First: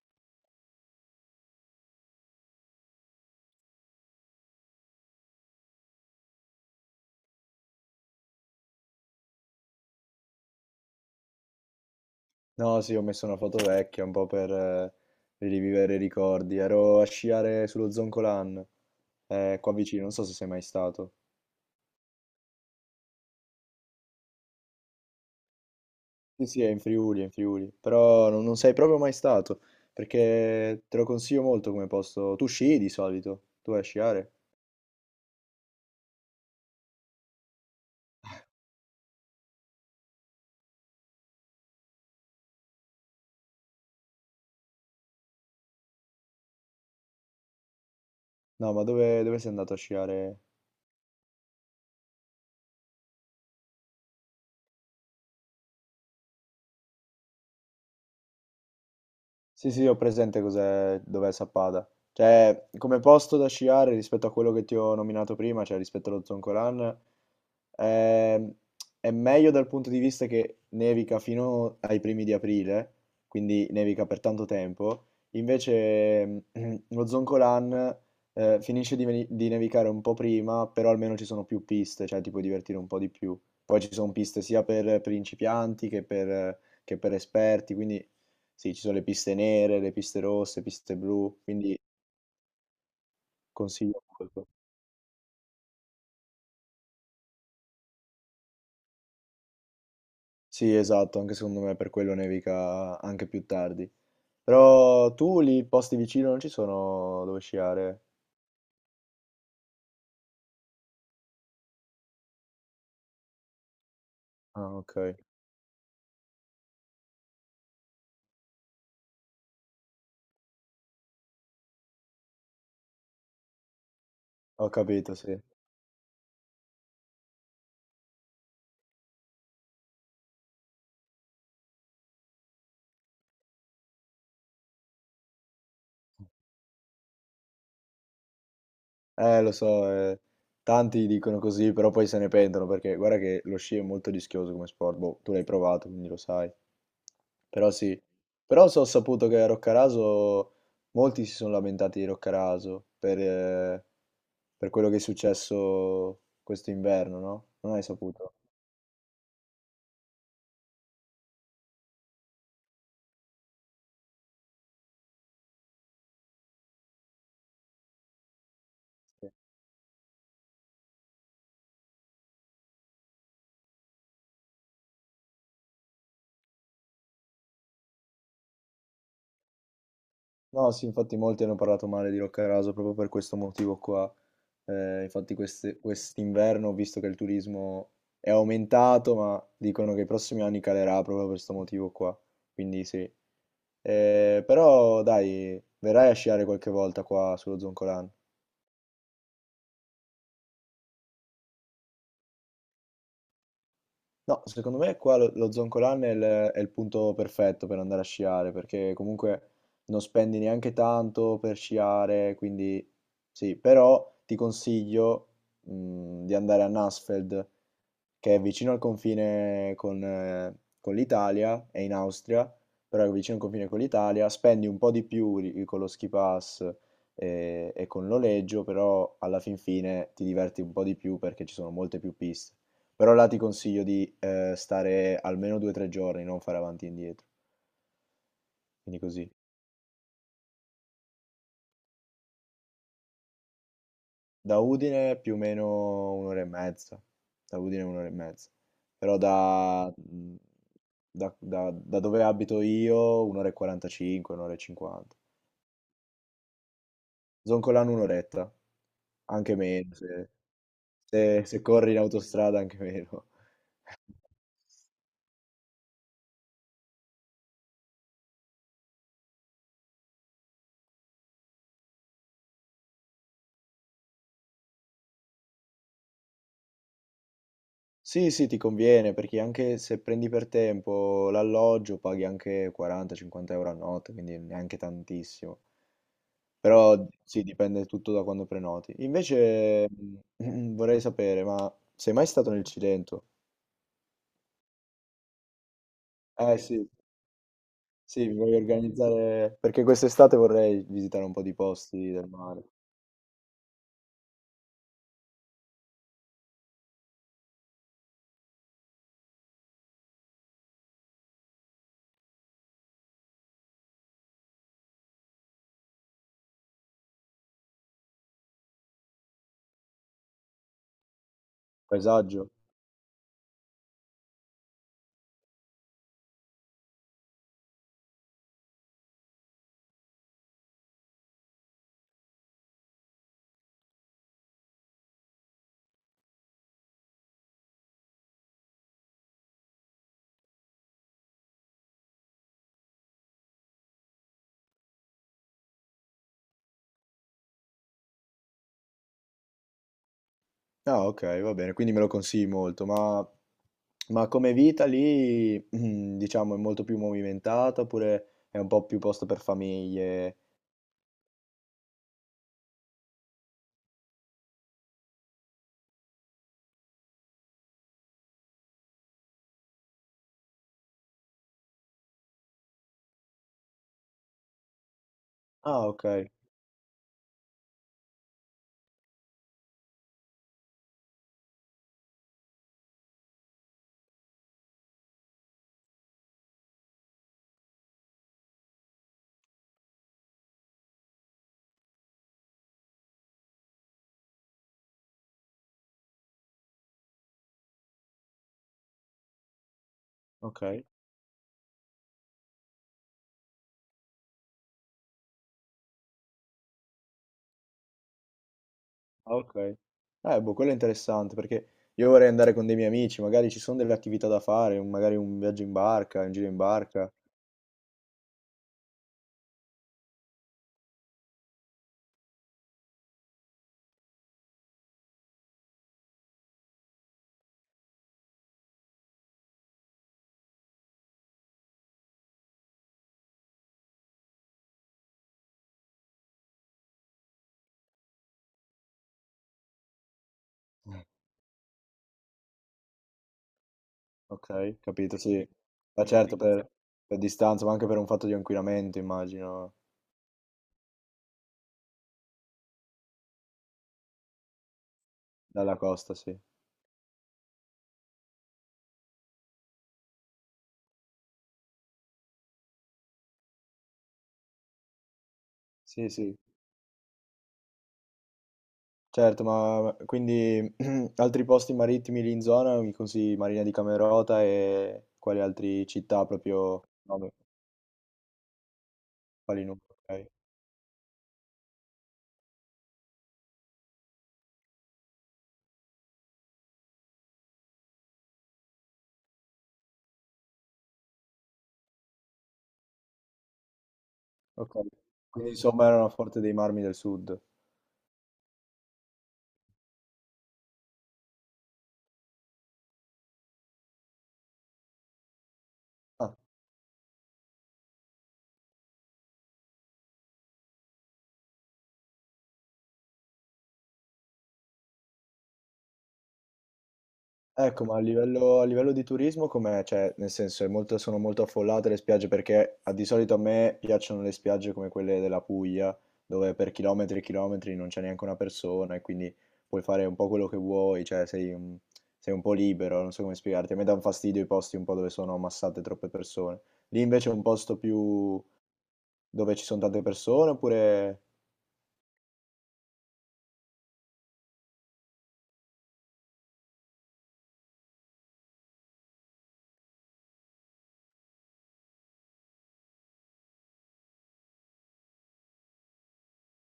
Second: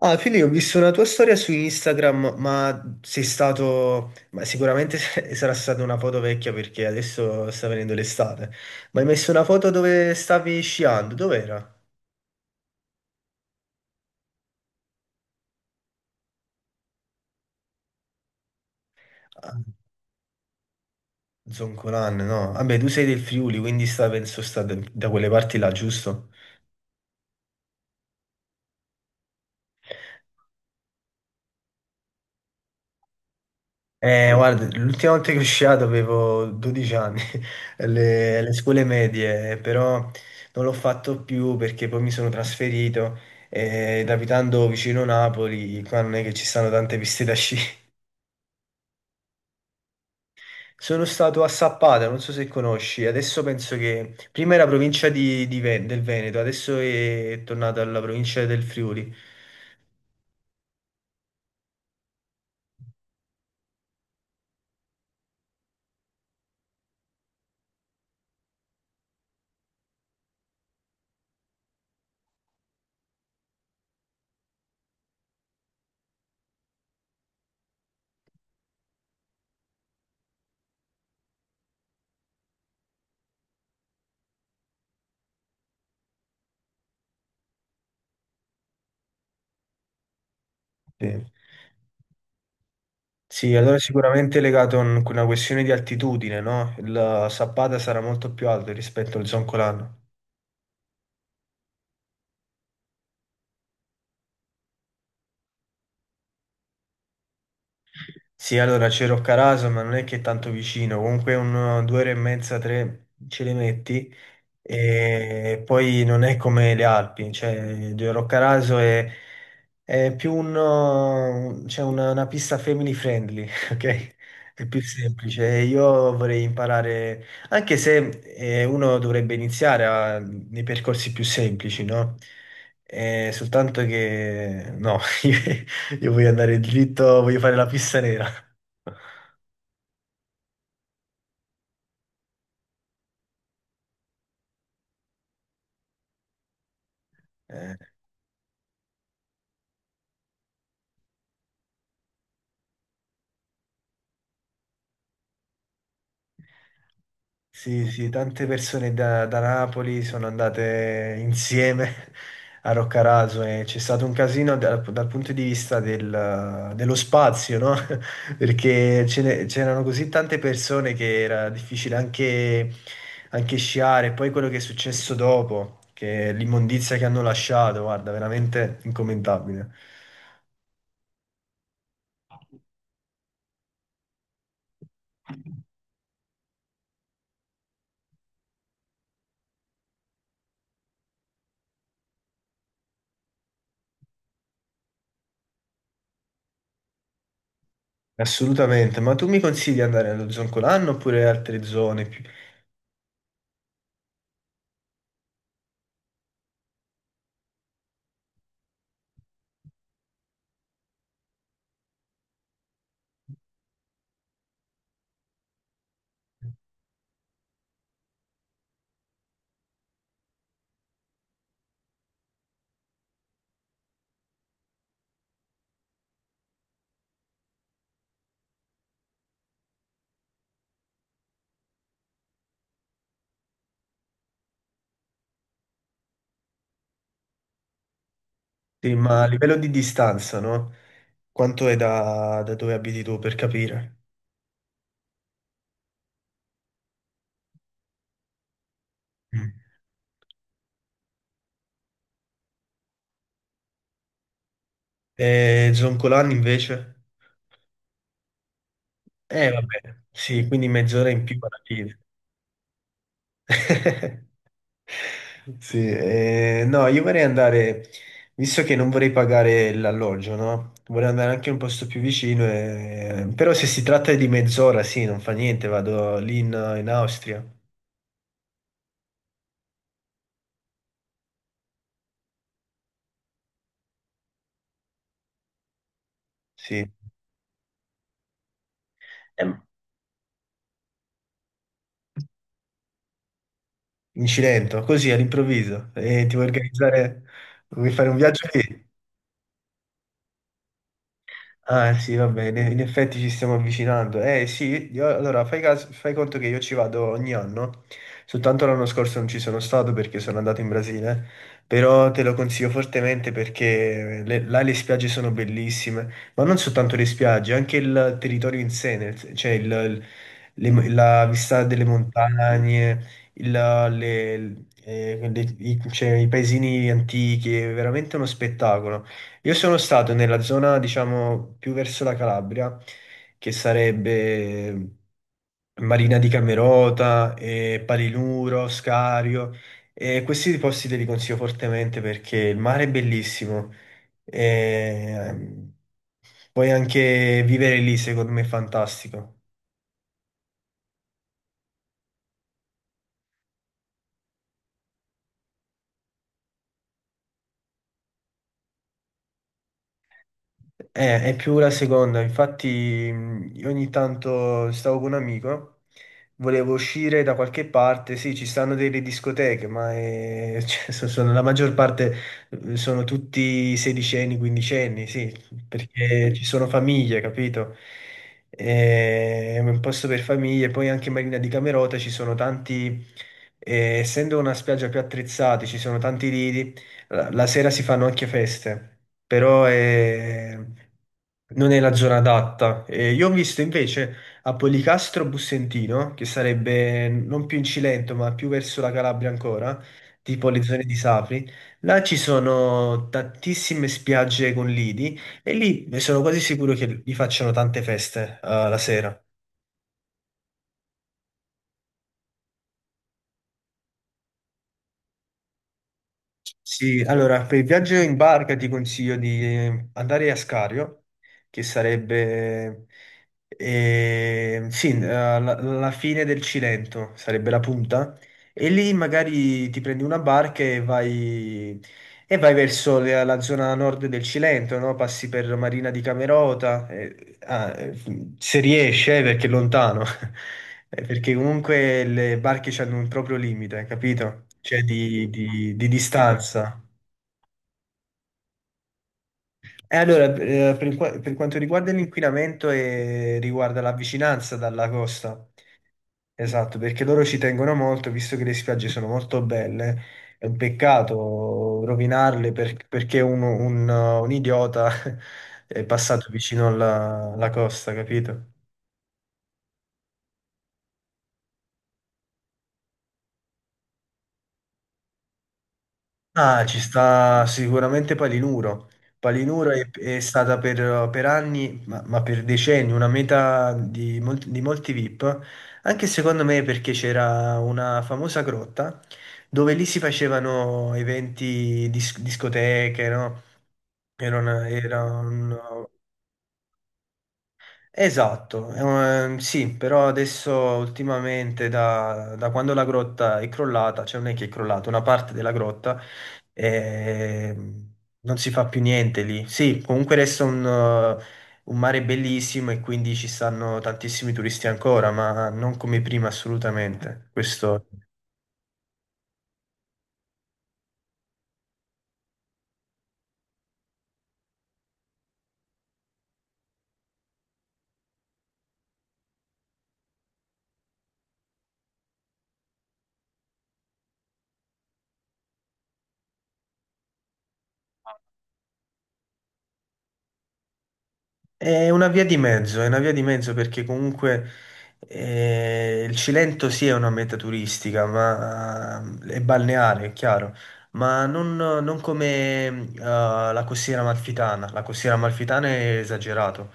Ah, Fili, ho visto una tua storia su Instagram, ma sei stato... Ma sicuramente sarà stata una foto vecchia perché adesso sta venendo l'estate. Ma hai messo una foto dove stavi sciando? Dov'era? No, sì, ho messo una foto vecchia un po' per rivivere i ricordi. Ero a sciare sullo Zoncolan, Ah, qua vicino, non so se sei mai stato. Zoncolan, no? Vabbè, tu sei del Friuli, quindi sta, penso sta da quelle parti là, giusto? Sì, sì, è in Friuli, però non sei proprio mai stato, perché te lo consiglio molto come posto. Tu sci di solito, tu vai a sciare? Guarda, l'ultima volta che sono sciato avevo 12 anni, alle scuole medie, però non l'ho fatto più perché poi mi sono trasferito ed abitando vicino Napoli, qua non è che ci stanno tante piste da sci. No, ma dove sei andato a sciare? Sono stato a Sappata, non so se conosci, adesso penso che prima era provincia di del Veneto, adesso è tornata alla provincia del Friuli. Sì, sì, ho presente cos'è, dov'è Sappada. Cioè, come posto da sciare rispetto a quello che ti ho nominato prima, cioè rispetto allo Zoncolan, ehm, è meglio dal punto di vista che nevica fino ai primi di aprile, quindi nevica per tanto tempo. Invece lo Zoncolan finisce di, di nevicare un po' prima, però almeno ci sono più piste, cioè ti puoi divertire un po' di più. Poi ci sono piste sia per principianti che per esperti, quindi sì, ci sono le piste nere, le piste rosse, piste Sì. blu, quindi Sì, allora consiglio sicuramente è molto. legato a una questione di altitudine, no? Il Sappada sarà molto più alto rispetto al Zoncolano. Sì, esatto, anche secondo me per quello nevica anche più tardi. Però tu lì posti vicino non ci sono dove sciare? Sì, allora c'è Roccaraso, ma non è che è tanto vicino, comunque un, due ore e mezza, tre ce le metti. Ah, ok. E poi non è come le Alpi, cioè Giro Roccaraso è più un, c'è una pista family friendly, ok? È Ho più capito, sì. semplice. E io vorrei imparare, anche se uno dovrebbe iniziare nei percorsi più semplici, no? Soltanto che no, io voglio andare dritto, voglio fare la pista nera. Lo so, tanti dicono così, però poi se ne pentono perché guarda che lo sci è molto rischioso come sport. Boh, tu l'hai provato, quindi lo sai. Però Eh. sì, ho saputo che a Roccaraso molti si sono lamentati di Roccaraso per quello che è successo questo inverno, no? Non hai Sì, sì, saputo? tante persone da Napoli sono andate insieme a Roccaraso e c'è stato un casino dal punto di vista dello spazio, no? Perché Sì. C'erano così tante persone che era difficile anche, anche sciare. Poi quello che è successo dopo, che è l'immondizia che hanno lasciato, guarda, veramente incommentabile. No, sì, infatti molti hanno parlato male di Roccaraso proprio per questo motivo qua. Infatti quest'inverno ho visto che il turismo è aumentato, ma dicono che i prossimi anni calerà proprio per questo motivo qua. Quindi sì. Però dai, verrai a sciare qualche volta qua sullo Zoncolan. Assolutamente. Ma tu mi consigli di andare allo Zoncolanno oppure altre zone più... No, secondo me qua lo Zoncolan è il punto perfetto per andare a sciare, perché comunque non spendi neanche tanto per sciare, quindi sì, però ti consiglio, di andare a Nassfeld, che è vicino al confine con l'Italia, è in Austria, però è vicino al confine con l'Italia, spendi un po' di più con lo ski pass e, con il noleggio, però alla fin fine ti diverti un po' di più perché ci sono molte più piste. Però là ti consiglio di stare almeno due o tre giorni, non fare avanti e indietro, Sì, quindi ma a così. livello di distanza, no? Quanto è da dove abiti tu per capire? Da Udine più o meno un'ora e mezza. Da Udine un'ora e mezza. Però Mm. da dove abito io un'ora e 45, un'ora e 50. E Zoncolan invece? Zoncolano un'oretta, Eh anche meno. vabbè, Se, sì, quindi mezz'ora in più se- alla se corri in fine. autostrada anche meno. Sì, no, io vorrei andare, visto che non vorrei pagare l'alloggio, no? Vorrei andare anche in un posto più vicino, però se si tratta di mezz'ora, sì, non fa niente, vado lì in, in Austria, Sì, sì, ti conviene perché anche se prendi per tempo l'alloggio paghi anche 40-50 euro a notte, quindi neanche tantissimo. sì. Però sì, dipende tutto da quando prenoti. Ehm, Invece vorrei sapere, ma sei mai stato nel Cilento? In Cilento, così all'improvviso, e ti vuoi Eh sì, organizzare, vuoi fare un sì, mi viaggio voglio lì? organizzare perché quest'estate vorrei visitare un po' di Ah, posti sì, va del bene, mare. in effetti ci stiamo avvicinando. Eh sì, allora fai, fai conto che io ci vado ogni anno, soltanto l'anno scorso non ci sono stato perché sono andato in Brasile, però te lo consiglio fortemente perché là le spiagge sono bellissime, ma non soltanto le spiagge, anche il territorio in sé, cioè la vista delle Paesaggio? montagne, cioè, i paesini antichi, è veramente uno spettacolo. Io sono stato nella zona, diciamo, più verso la Calabria, che sarebbe Marina di Camerota, Palinuro, Scario. E questi posti te li consiglio fortemente perché il mare è bellissimo. E, ehm, puoi anche vivere lì, secondo me è fantastico. Ah, ok, va bene, quindi me lo consigli molto, ma come vita lì, diciamo, è molto più movimentata oppure è un po' più posto per famiglie? È più la seconda, infatti io ogni tanto stavo con un amico, volevo uscire da qualche parte, sì, ci stanno delle discoteche, ma cioè, sono, la maggior parte sono tutti 16enni, 15enni, sì, Ah, ok, perché ci sono famiglie, capito? È un posto per famiglie, poi anche in Marina di Camerota ci sono tanti, essendo una spiaggia più attrezzata, ci sono tanti lidi la sera si fanno anche feste, però non è la zona adatta. E io ho visto invece a Policastro Bussentino, che sarebbe non più in Cilento, ma più verso la Calabria ancora, tipo le ok, zone di Sapri, là ci sono tantissime spiagge con lidi e lì sono quasi sicuro che vi facciano tante feste, la sera. ah, ok. Boh, quello è interessante perché io vorrei andare con dei miei amici, magari ci sono delle attività da fare, un- magari un viaggio in barca, un giro in Sì, barca. allora per il viaggio in barca ti consiglio di andare a Scario, che sarebbe sì, la fine del Cilento, sarebbe la punta, e lì magari ti prendi una barca e vai verso la zona nord del Cilento, no? Passi per Marina di Camerota, se riesce, perché è lontano, Mm. perché comunque le barche hanno un proprio limite, capito? Ok, Cioè capito, di, sì. di Ma certo, distanza. per distanza, ma anche per un fatto di inquinamento, immagino, E allora, per, per quanto riguarda l'inquinamento e riguarda la vicinanza dalla costa, dalla costa, sì. esatto, perché loro ci tengono molto, visto che le spiagge sono molto belle, è un peccato rovinarle perché un, un idiota è Sì, passato sì. vicino alla costa, capito? Certo, ma quindi altri posti marittimi lì in zona, mi consigli Marina di Camerota e quali altre città Ah, ci proprio no, beh, sta sicuramente Palinuro. quali Palinuro non, è ok. stata per anni, ma per decenni, una meta di, di molti VIP, anche secondo me perché c'era una famosa grotta dove lì si facevano eventi, discoteche, no? Era, Ok. era Quindi un- insomma era una forte dei marmi del sud. Esatto, sì, però adesso ultimamente da quando la grotta è crollata, cioè non è che è crollata, una parte della grotta, Ah. ehm, non si fa più niente lì. Sì, comunque resta un mare bellissimo e quindi ci stanno tantissimi turisti ancora, ma non come prima assolutamente. Ecco, Questo ma a livello di turismo com'è? Cioè, nel senso, è molto- sono molto affollate le spiagge perché a- di solito a me piacciono le spiagge come quelle della Puglia, dove per chilometri e chilometri non c'è neanche una persona e quindi puoi fare un po' quello che vuoi, cioè sei un po' libero, non so come spiegarti. A me dà un fastidio i posti un po' dove sono ammassate troppe persone. Lì invece è un posto più dove ci sono tante persone oppure... è una via di mezzo, è una via di mezzo perché comunque il Cilento sì è una meta turistica, ma è balneare, è chiaro, ma non, non come la costiera amalfitana. La costiera amalfitana è esagerato,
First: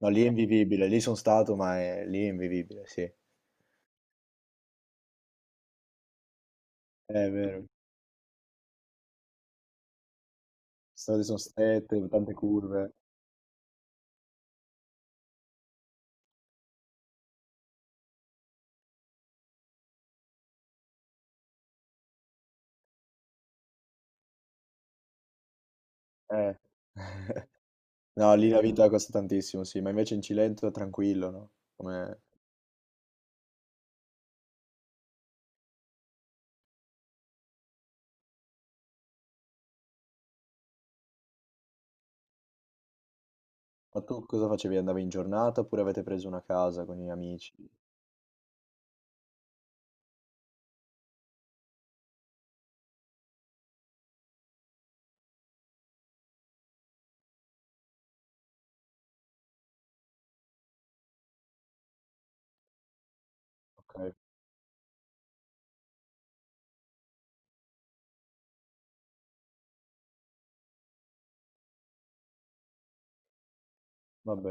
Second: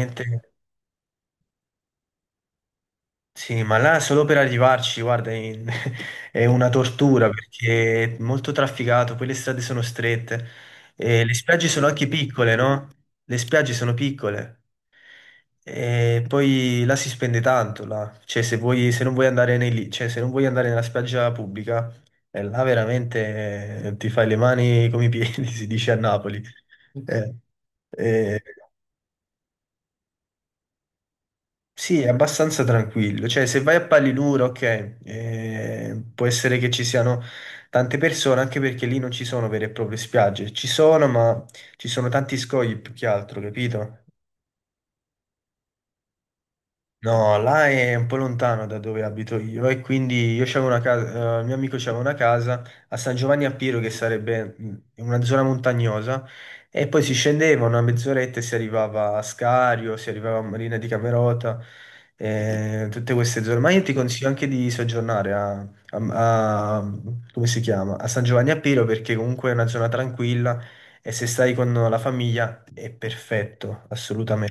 No, lì è invivibile, lì sono stato, ma è... lì è invivibile, sì. sì, ma là solo per arrivarci, guarda, è una tortura È vero, perché è molto trafficato, poi le strade sono strette, e strade le sono spiagge sono anche strette, tante piccole, no? curve. Le spiagge sono piccole. E poi là si spende tanto, là. Cioè, se vuoi, se non vuoi andare nei, cioè, se non vuoi andare nella spiaggia pubblica, là veramente ti fai le mani come i piedi, si dice a Napoli. Eh, Eh, no, eh, lì la vita costa tantissimo, sì, ma invece in Cilento è tranquillo, no? sì, è Come- abbastanza tranquillo. Cioè, se vai a Palinuro, ok, può essere che ci siano tante persone, anche perché lì non ci sono vere e proprie spiagge. Ci sono, ma ci sono tanti scogli più che altro, Ma capito? tu cosa facevi? Andavi in giornata oppure avete preso una casa con gli No, amici? là è un po' lontano da dove abito io e quindi io c'avevo una casa, il mio amico c'aveva una casa a San Giovanni a Piero che sarebbe mm, in una zona montagnosa e poi si scendeva una mezz'oretta e si arrivava a Scario, si arrivava a Marina di Camerota, tutte queste zone. Ma io ti Ok, consiglio anche di soggiornare a, come si chiama? A San Giovanni a Piero perché comunque è una zona tranquilla e se stai con la famiglia è perfetto, assolutamente. vabbè.